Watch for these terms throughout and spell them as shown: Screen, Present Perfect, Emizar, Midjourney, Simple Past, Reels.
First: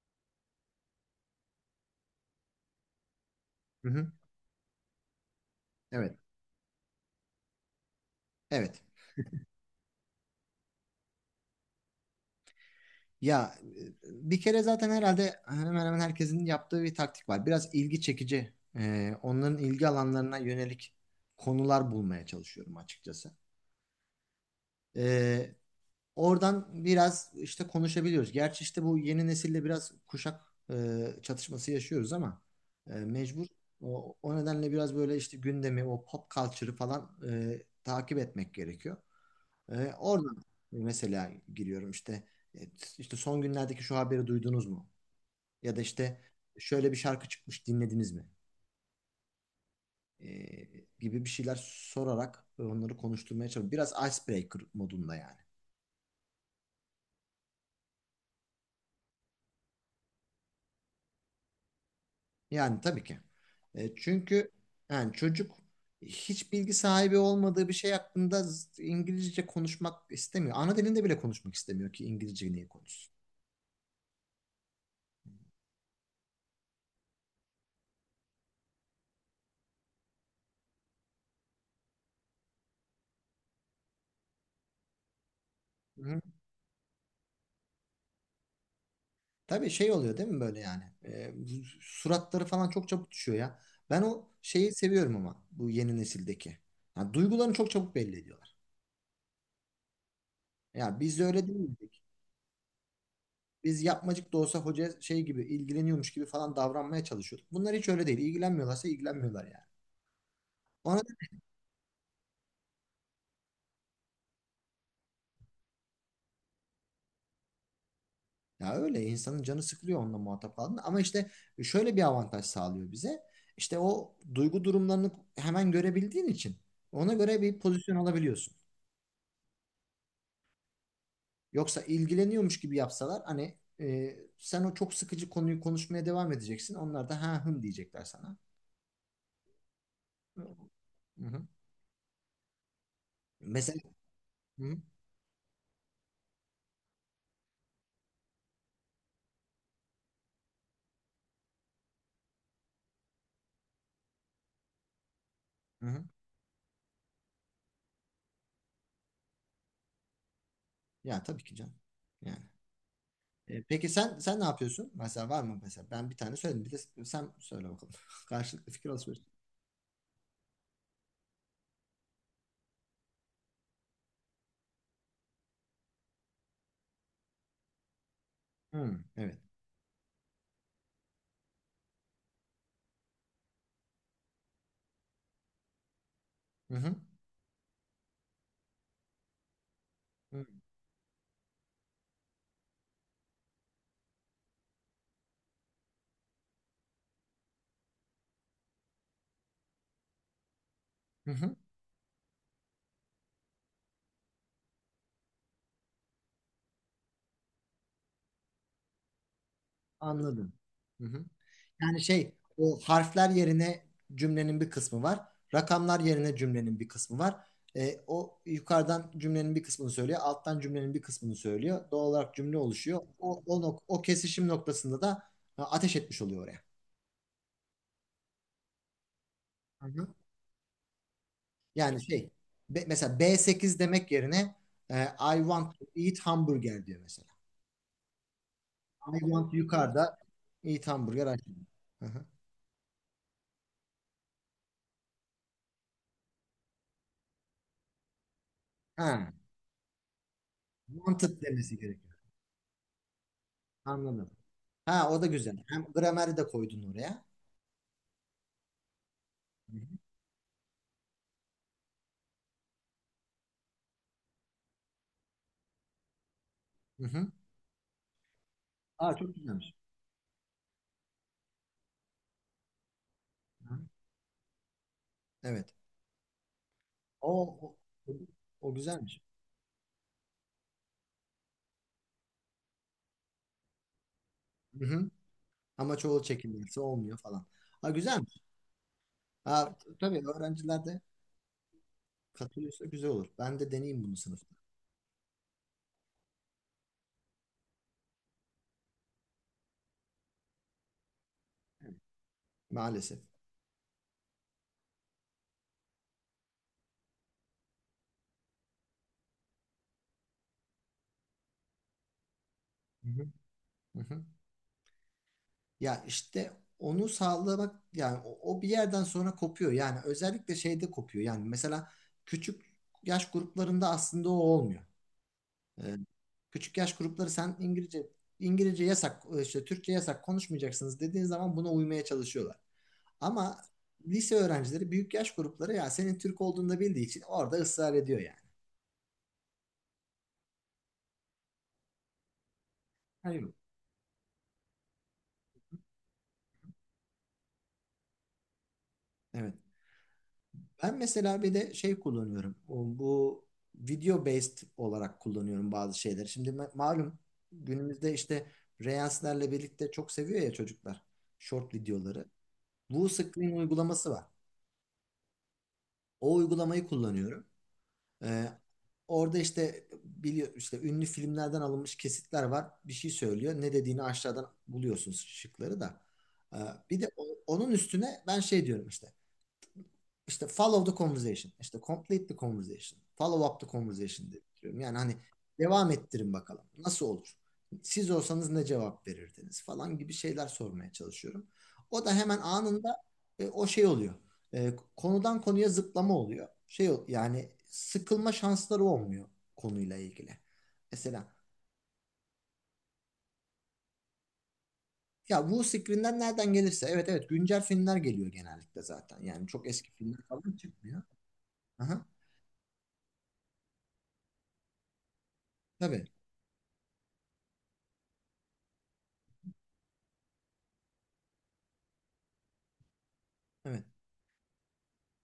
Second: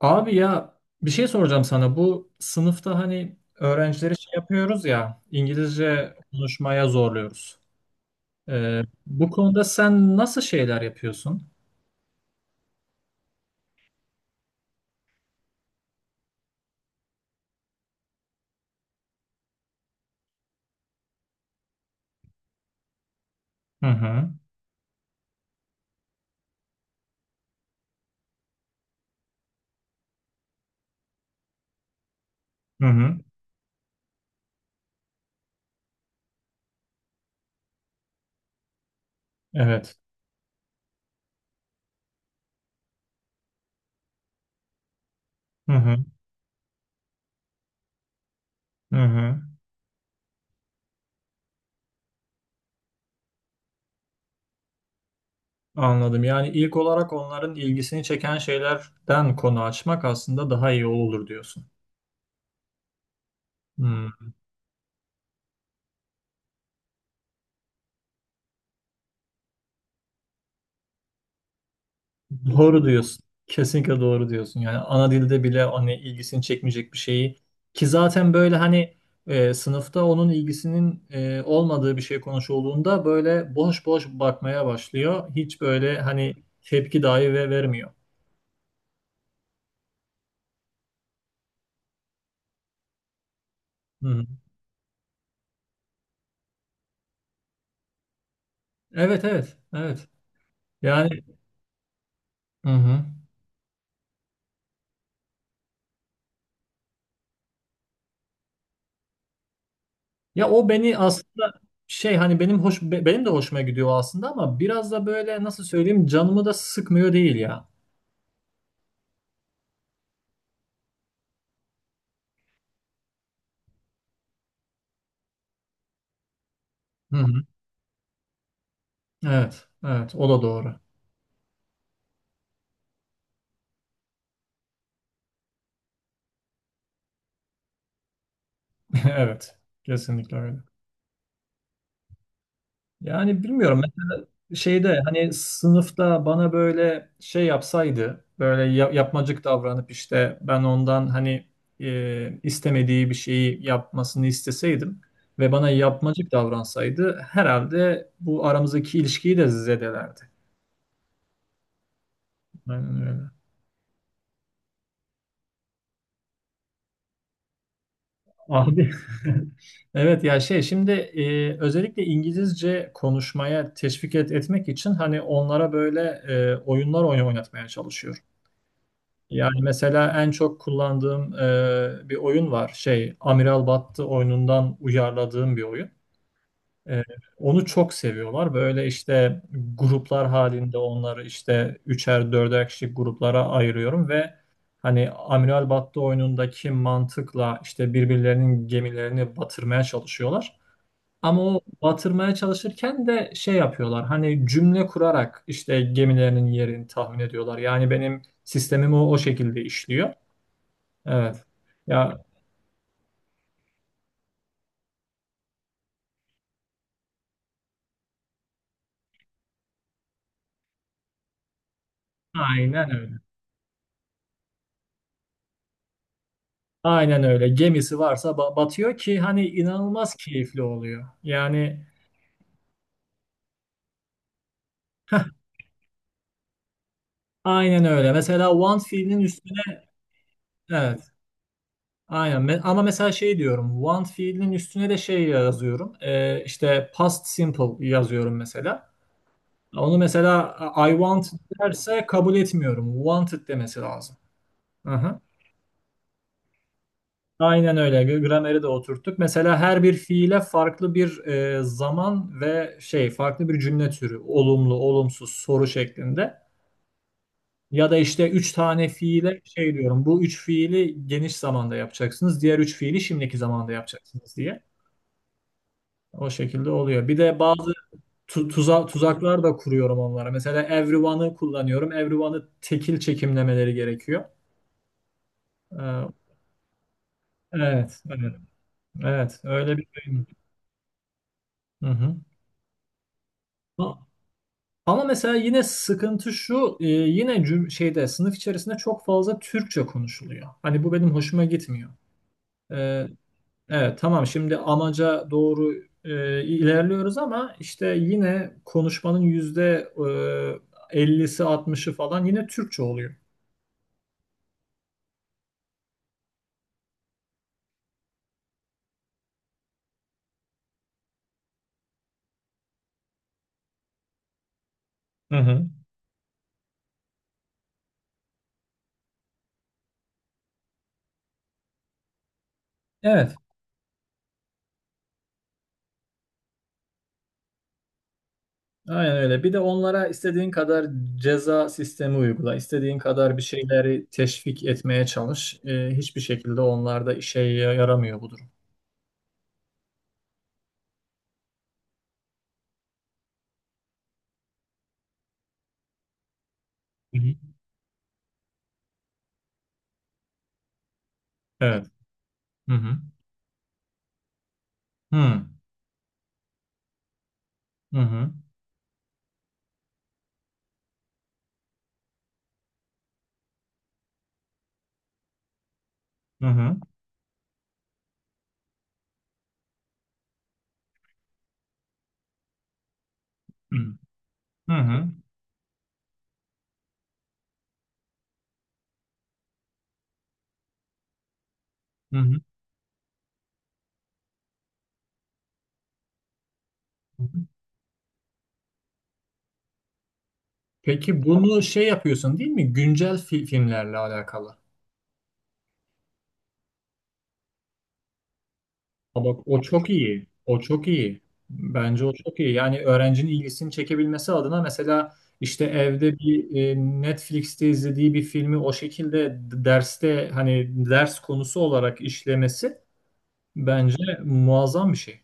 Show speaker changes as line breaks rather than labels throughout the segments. Abi ya bir şey soracağım sana. Bu sınıfta hani
Hı hı.
öğrencileri şey yapıyoruz ya İngilizce
Evet.
konuşmaya zorluyoruz. Ee,
Evet.
Bu konuda sen nasıl şeyler yapıyorsun?
Ya bir kere zaten herhalde hemen hemen herkesin yaptığı bir taktik var. Biraz ilgi çekici, onların ilgi alanlarına yönelik konular bulmaya çalışıyorum açıkçası.
Hı hı.
E, Oradan biraz işte konuşabiliyoruz. Gerçi işte bu yeni nesille biraz kuşak çatışması yaşıyoruz ama
Hı hı.
mecbur. O nedenle biraz böyle işte gündemi, o pop culture'ı falan takip etmek gerekiyor.
Evet.
Oradan mesela giriyorum e, işte son günlerdeki şu haberi duydunuz mu?
Hı
Ya da
hı.
işte şöyle bir şarkı çıkmış dinlediniz mi?
Hı hı.
Ee, Gibi bir şeyler sorarak onları konuşturmaya çalışıyorum. Biraz icebreaker modunda yani.
Anladım. Yani ilk olarak onların ilgisini çeken şeylerden konu açmak aslında daha iyi olur diyorsun.
Yani tabii ki.
Hmm.
Çünkü yani çocuk hiç bilgi sahibi olmadığı bir şey hakkında İngilizce konuşmak istemiyor. Ana dilinde bile konuşmak istemiyor ki İngilizce niye
Doğru
konuşsun?
diyorsun. Kesinlikle doğru diyorsun. Yani ana dilde bile hani ilgisini çekmeyecek bir şeyi ki zaten böyle hani sınıfta onun ilgisinin olmadığı bir şey konuşulduğunda böyle boş boş bakmaya başlıyor. Hiç böyle hani tepki dahi ve vermiyor.
Tabii şey oluyor değil mi böyle yani? Suratları falan çok çabuk düşüyor ya. Ben
Hı hı.
o şeyi seviyorum ama bu yeni nesildeki. Yani duygularını çok çabuk belli ediyorlar.
Evet, evet, evet.
Ya
Yani,
biz de öyle değildik.
hı hı.
Biz yapmacık da olsa hoca şey gibi ilgileniyormuş gibi falan davranmaya çalışıyorduk. Bunlar hiç öyle değil. İlgilenmiyorlarsa ilgilenmiyorlar yani.
Ya o beni
Ona
aslında şey hani benim de hoşuma gidiyor aslında ama biraz da böyle nasıl söyleyeyim canımı da sıkmıyor değil ya.
Ya öyle insanın canı sıkılıyor onunla muhatap kaldığında ama işte şöyle bir avantaj sağlıyor bize. İşte o duygu durumlarını hemen görebildiğin için ona
Hı hı.
göre bir pozisyon alabiliyorsun.
Evet, evet, o da doğru.
Yoksa ilgileniyormuş gibi yapsalar hani sen o çok sıkıcı konuyu konuşmaya devam edeceksin. Onlar da ha hım diyecekler sana.
Evet, kesinlikle öyle.
Hı-hı.
Yani bilmiyorum
Mesela
mesela
hı-hı.
şeyde hani sınıfta bana böyle şey yapsaydı böyle yapmacık davranıp işte ben ondan hani istemediği bir şeyi yapmasını isteseydim ve bana
Hı-hı.
yapmacık davransaydı herhalde bu aramızdaki ilişkiyi de zedelerdi.
Ya tabii ki canım. Yani.
Aynen öyle.
Peki sen ne yapıyorsun? Mesela var mı mesela? Ben bir tane söyledim. Bir de sen söyle bakalım. Karşılıklı fikir
Abi
alışverişi.
evet ya şey şimdi özellikle İngilizce konuşmaya teşvik etmek için hani onlara böyle oyunlar oynatmaya çalışıyorum.
Hı, evet.
Yani mesela en çok kullandığım bir oyun var. Şey, Amiral Battı oyunundan uyarladığım bir oyun.
Hı-hı.
E, Onu çok seviyorlar. Böyle işte gruplar halinde onları işte üçer dörder kişilik gruplara ayırıyorum ve hani Amiral Battı oyunundaki mantıkla işte birbirlerinin gemilerini batırmaya çalışıyorlar. Ama
Hı-hı.
o batırmaya çalışırken de şey yapıyorlar. Hani cümle kurarak işte gemilerinin yerini tahmin ediyorlar. Yani benim sistemim o, o şekilde işliyor.
Anladım. Hı-hı.
Evet.
Yani
Ya
şey o harfler yerine cümlenin bir kısmı var. Rakamlar yerine cümlenin bir kısmı var. O yukarıdan cümlenin bir kısmını söylüyor. Alttan cümlenin bir kısmını söylüyor. Doğal olarak cümle
aynen
oluşuyor.
öyle.
O kesişim noktasında da ha, ateş etmiş oluyor oraya.
Aynen öyle. Gemisi varsa batıyor ki hani
Hı hı.
inanılmaz keyifli oluyor. Yani
Yani şey mesela B8 demek yerine I want to eat hamburger diyor mesela.
aynen öyle. Mesela Want
I
fiilinin
want
üstüne
yukarıda eat
evet.
hamburger aşağıda. Hı hı.
Aynen. Ama mesela şey diyorum. Want fiilinin üstüne de şey yazıyorum. İşte past simple yazıyorum mesela.
Ha,
Onu mesela I want
wanted demesi
derse
gerekiyor.
kabul etmiyorum. Wanted demesi lazım.
Anladım.
Hı
Ha,
hı.
o da güzel. Hem grameri de koydun oraya.
Aynen öyle. Grameri de oturttuk. Mesela
Hı
her bir
hı.
fiile farklı bir zaman ve şey farklı bir cümle türü. Olumlu, olumsuz, soru şeklinde.
Hı hı.
Ya da işte üç tane
Aa, çok
fiile şey
güzelmiş.
diyorum. Bu üç fiili geniş zamanda yapacaksınız. Diğer üç fiili şimdiki zamanda
Hı.
yapacaksınız diye.
Evet.
O şekilde oluyor. Bir
O,
de bazı
o, o o güzelmiş.
tuzaklar da kuruyorum onlara. Mesela everyone'ı kullanıyorum. Everyone'ı tekil çekimlemeleri gerekiyor.
Hı hı. Ama
Ee,
çoğul çekimlerse olmuyor falan. Ha,
evet, evet,
güzelmiş.
evet.
Ha,
Öyle bir şey.
tabii öğrenciler de
Hı
katılıyorsa güzel olur. Ben de
hı.
deneyeyim bunu sınıfta.
Ama mesela yine sıkıntı şu, yine şeyde sınıf içerisinde çok fazla Türkçe konuşuluyor. Hani bu benim hoşuma gitmiyor. E,
Maalesef.
evet, tamam, şimdi amaca doğru ilerliyoruz ama işte yine konuşmanın yüzde 50'si altmışı falan yine Türkçe
Hı
oluyor.
hı. Hı hı. Ya işte onu sağlamak yani o bir yerden sonra kopuyor. Yani özellikle şeyde kopuyor. Yani mesela küçük yaş gruplarında aslında o olmuyor.
Hı hı.
Ee, Küçük yaş grupları sen İngilizce yasak işte Türkçe yasak konuşmayacaksınız dediğin zaman buna uymaya çalışıyorlar.
Evet,
Ama lise öğrencileri büyük yaş grupları ya senin Türk olduğunu da bildiği için orada ısrar ediyor yani.
aynen öyle. Bir de onlara istediğin kadar ceza sistemi uygula, istediğin kadar bir
Hayır.
şeyleri teşvik etmeye çalış. Hiçbir şekilde onlarda işe yaramıyor bu durum.
Evet. Ben mesela bir de şey kullanıyorum. Bu video based olarak kullanıyorum bazı şeyleri. Şimdi
Hı
malum
hı.
günümüzde işte Reels'lerle birlikte çok seviyor ya çocuklar short
Evet.
videoları.
Hı hı.
Bu Screen uygulaması var.
Hı hı.
O uygulamayı kullanıyorum.
Hı hı.
Ee, Orada işte biliyor işte ünlü filmlerden alınmış kesitler var. Bir şey söylüyor. Ne dediğini aşağıdan buluyorsunuz şıkları da.
Hı
Ee,
hı.
Bir de onun üstüne ben şey diyorum işte follow the conversation, işte complete the conversation, follow up the conversation diye
Hı
bitiriyorum. Yani
hı.
hani devam ettirin bakalım nasıl olur? Siz olsanız ne cevap verirdiniz falan gibi şeyler sormaya çalışıyorum. O da hemen
Hı.
anında o şey oluyor. Konudan konuya zıplama oluyor. Şey yani sıkılma şansları olmuyor konuyla ilgili.
Peki
Mesela
bunu şey yapıyorsun değil mi? Güncel filmlerle alakalı.
ya bu screen'den nereden gelirse evet evet güncel filmler geliyor genellikle zaten.
Ha bak
Yani
o
çok
çok
eski filmler
iyi.
falan
O çok
çıkmıyor.
iyi. Bence
Aha,
o çok iyi. Yani öğrencinin ilgisini çekebilmesi adına mesela işte
tabii.
evde bir Netflix'te izlediği bir filmi o şekilde derste hani ders konusu olarak işlemesi
Evet.
bence muazzam bir şey.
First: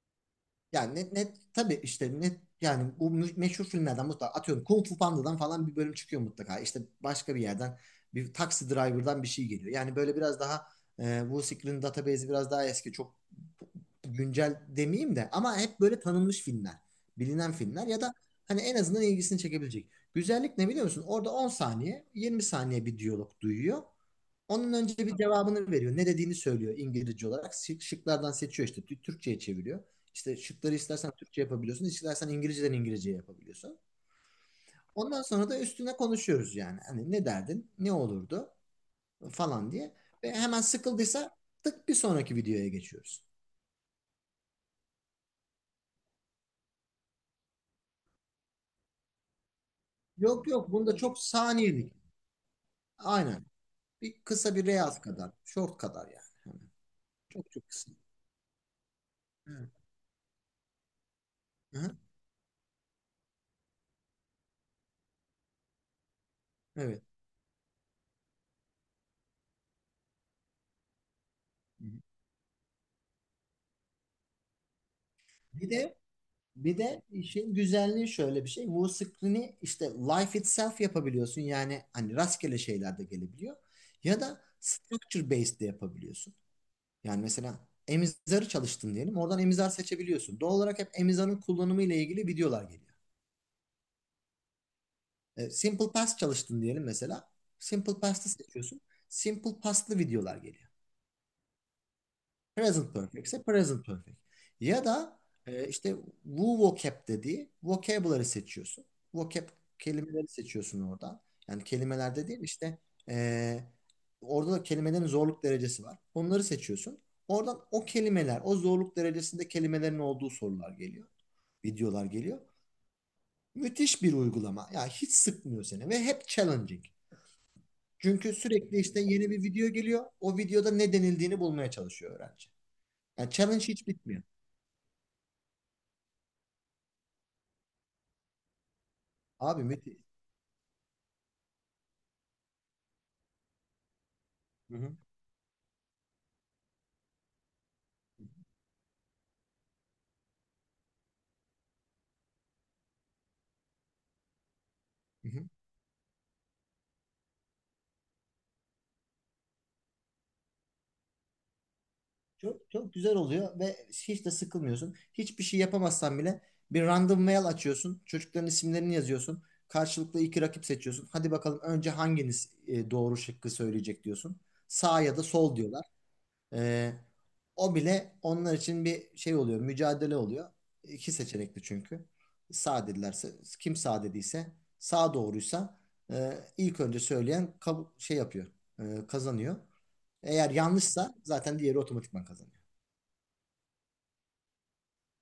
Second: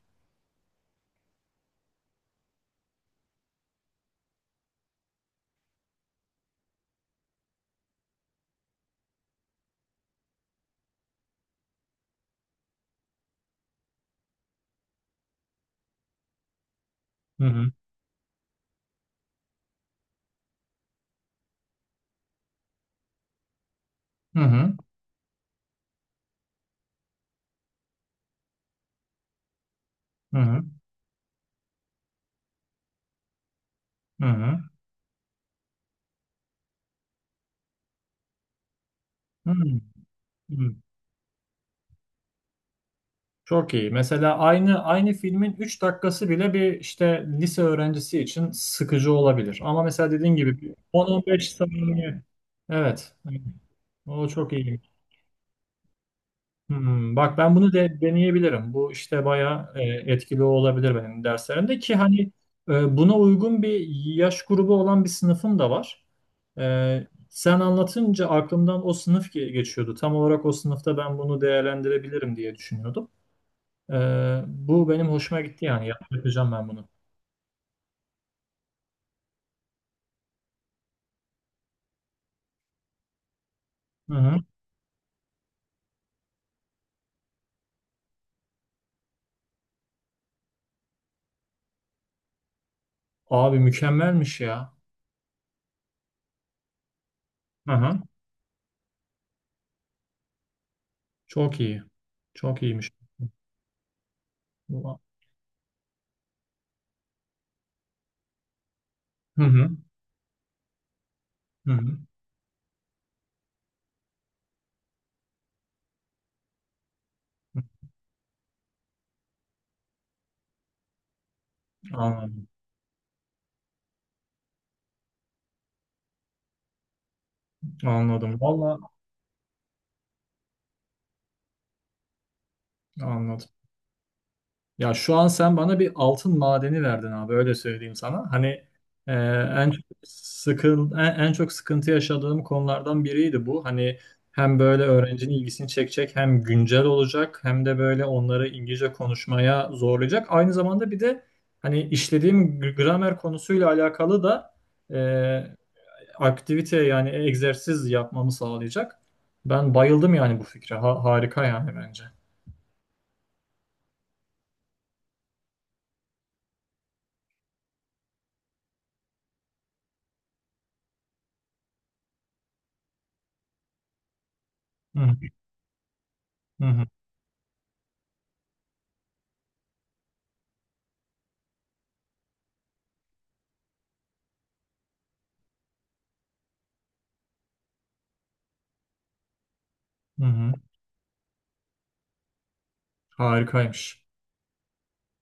Yani net, net tabii işte net yani bu meşhur filmlerden mutlaka atıyorum Kung Fu Panda'dan falan bir bölüm çıkıyor mutlaka. İşte başka bir yerden bir taksi driver'dan bir şey geliyor. Yani böyle biraz daha bu Secret'in database'i biraz daha eski, çok güncel demeyeyim de ama hep böyle tanınmış filmler,
Hı
bilinen
hı.
filmler ya da hani en azından ilgisini çekebilecek. Güzellik ne biliyor musun? Orada 10 saniye, 20 saniye bir diyalog duyuyor.
Hı
Onun
hı.
önce bir cevabını veriyor. Ne dediğini söylüyor İngilizce olarak. Şıklardan seçiyor işte. Türkçe'ye çeviriyor. İşte
Hı hı.
şıkları istersen Türkçe yapabiliyorsun, istersen İngilizceden İngilizceye yapabiliyorsun.
Hı hı.
Ondan sonra da üstüne konuşuyoruz yani. Hani ne derdin? Ne olurdu?
Hı
Falan diye. Ve hemen
hı.
sıkıldıysa tık bir sonraki videoya geçiyoruz.
Çok iyi. Mesela aynı filmin 3 dakikası bile bir işte lise öğrencisi için sıkıcı olabilir. Ama mesela dediğin
Yok
gibi
yok,
bir
bunda çok
10-15
saniyelik.
saniye. Evet, evet.
Aynen. Bir
O çok
kısa bir
iyi.
reels kadar. Short kadar yani.
Hmm, bak
Çok
ben
çok
bunu
kısa.
de deneyebilirim. Bu işte
Hı
bayağı etkili olabilir benim derslerimde ki
hı.
hani buna uygun bir yaş grubu olan bir sınıfım da var.
Evet.
Sen anlatınca aklımdan o sınıf geçiyordu. Tam olarak o sınıfta ben bunu
Hı hı.
değerlendirebilirim diye düşünüyordum. Bu benim hoşuma gitti
Bir
yani.
de
Yapacağım ben
Bir
bunu.
de işin güzelliği şöyle bir şey. Musical'ini işte life itself yapabiliyorsun. Yani hani rastgele şeyler de gelebiliyor.
Hı
Ya
hı.
da structure based de yapabiliyorsun. Yani mesela Emizar'ı çalıştın diyelim. Oradan Emizar seçebiliyorsun. Doğal olarak hep Emizar'ın kullanımı ile ilgili videolar geliyor.
Abi mükemmelmiş ya.
E, Simple Past çalıştın diyelim mesela.
Hı hı.
Simple Past'ı seçiyorsun. Simple Past'lı videolar geliyor.
Çok iyi. Çok iyiymiş.
Present perfect ise present perfect. Ya
Hı
da işte Wu vocab dediği vocabulary seçiyorsun. Vocab
hı.
kelimeleri seçiyorsun oradan. Yani
Hı hı.
kelimelerde değil işte e, orada da kelimelerin zorluk derecesi var. Onları seçiyorsun. Oradan o kelimeler, o zorluk derecesinde kelimelerin olduğu sorular geliyor. Videolar geliyor.
Anladım.
Müthiş bir uygulama. Ya hiç sıkmıyor seni ve hep challenging. Çünkü
Anladım.
sürekli
Vallahi
işte yeni bir video geliyor. O videoda ne denildiğini bulmaya çalışıyor öğrenci. Yani
anladım.
challenge hiç bitmiyor.
Ya şu an sen bana bir altın madeni verdin abi öyle söyleyeyim sana. Hani e,
Abi müthiş.
en çok sıkıntı yaşadığım konulardan biriydi bu. Hani hem
Hı
böyle
hı.
öğrencinin ilgisini çekecek hem güncel olacak hem de böyle onları İngilizce konuşmaya zorlayacak. Aynı zamanda bir de hani işlediğim gramer konusuyla alakalı da
Hı hı.
e, aktivite yani egzersiz yapmamı sağlayacak. Ben bayıldım yani bu fikre. Harika yani bence.
Çok, çok güzel oluyor ve hiç de sıkılmıyorsun. Hiçbir şey yapamazsan bile bir random mail açıyorsun. Çocukların isimlerini yazıyorsun. Karşılıklı iki rakip seçiyorsun. Hadi bakalım önce hanginiz doğru şıkkı söyleyecek diyorsun.
Hı
Sağ ya
hı
da sol diyorlar.
hı hı.
E, O bile onlar için bir şey oluyor. Mücadele oluyor. İki seçenekli çünkü. Sağ dedilerse kim sağ dediyse sağ doğruysa ilk önce söyleyen şey yapıyor. E, kazanıyor. Eğer
Hı.
yanlışsa zaten diğeri otomatikman kazanır.
Harikaymış.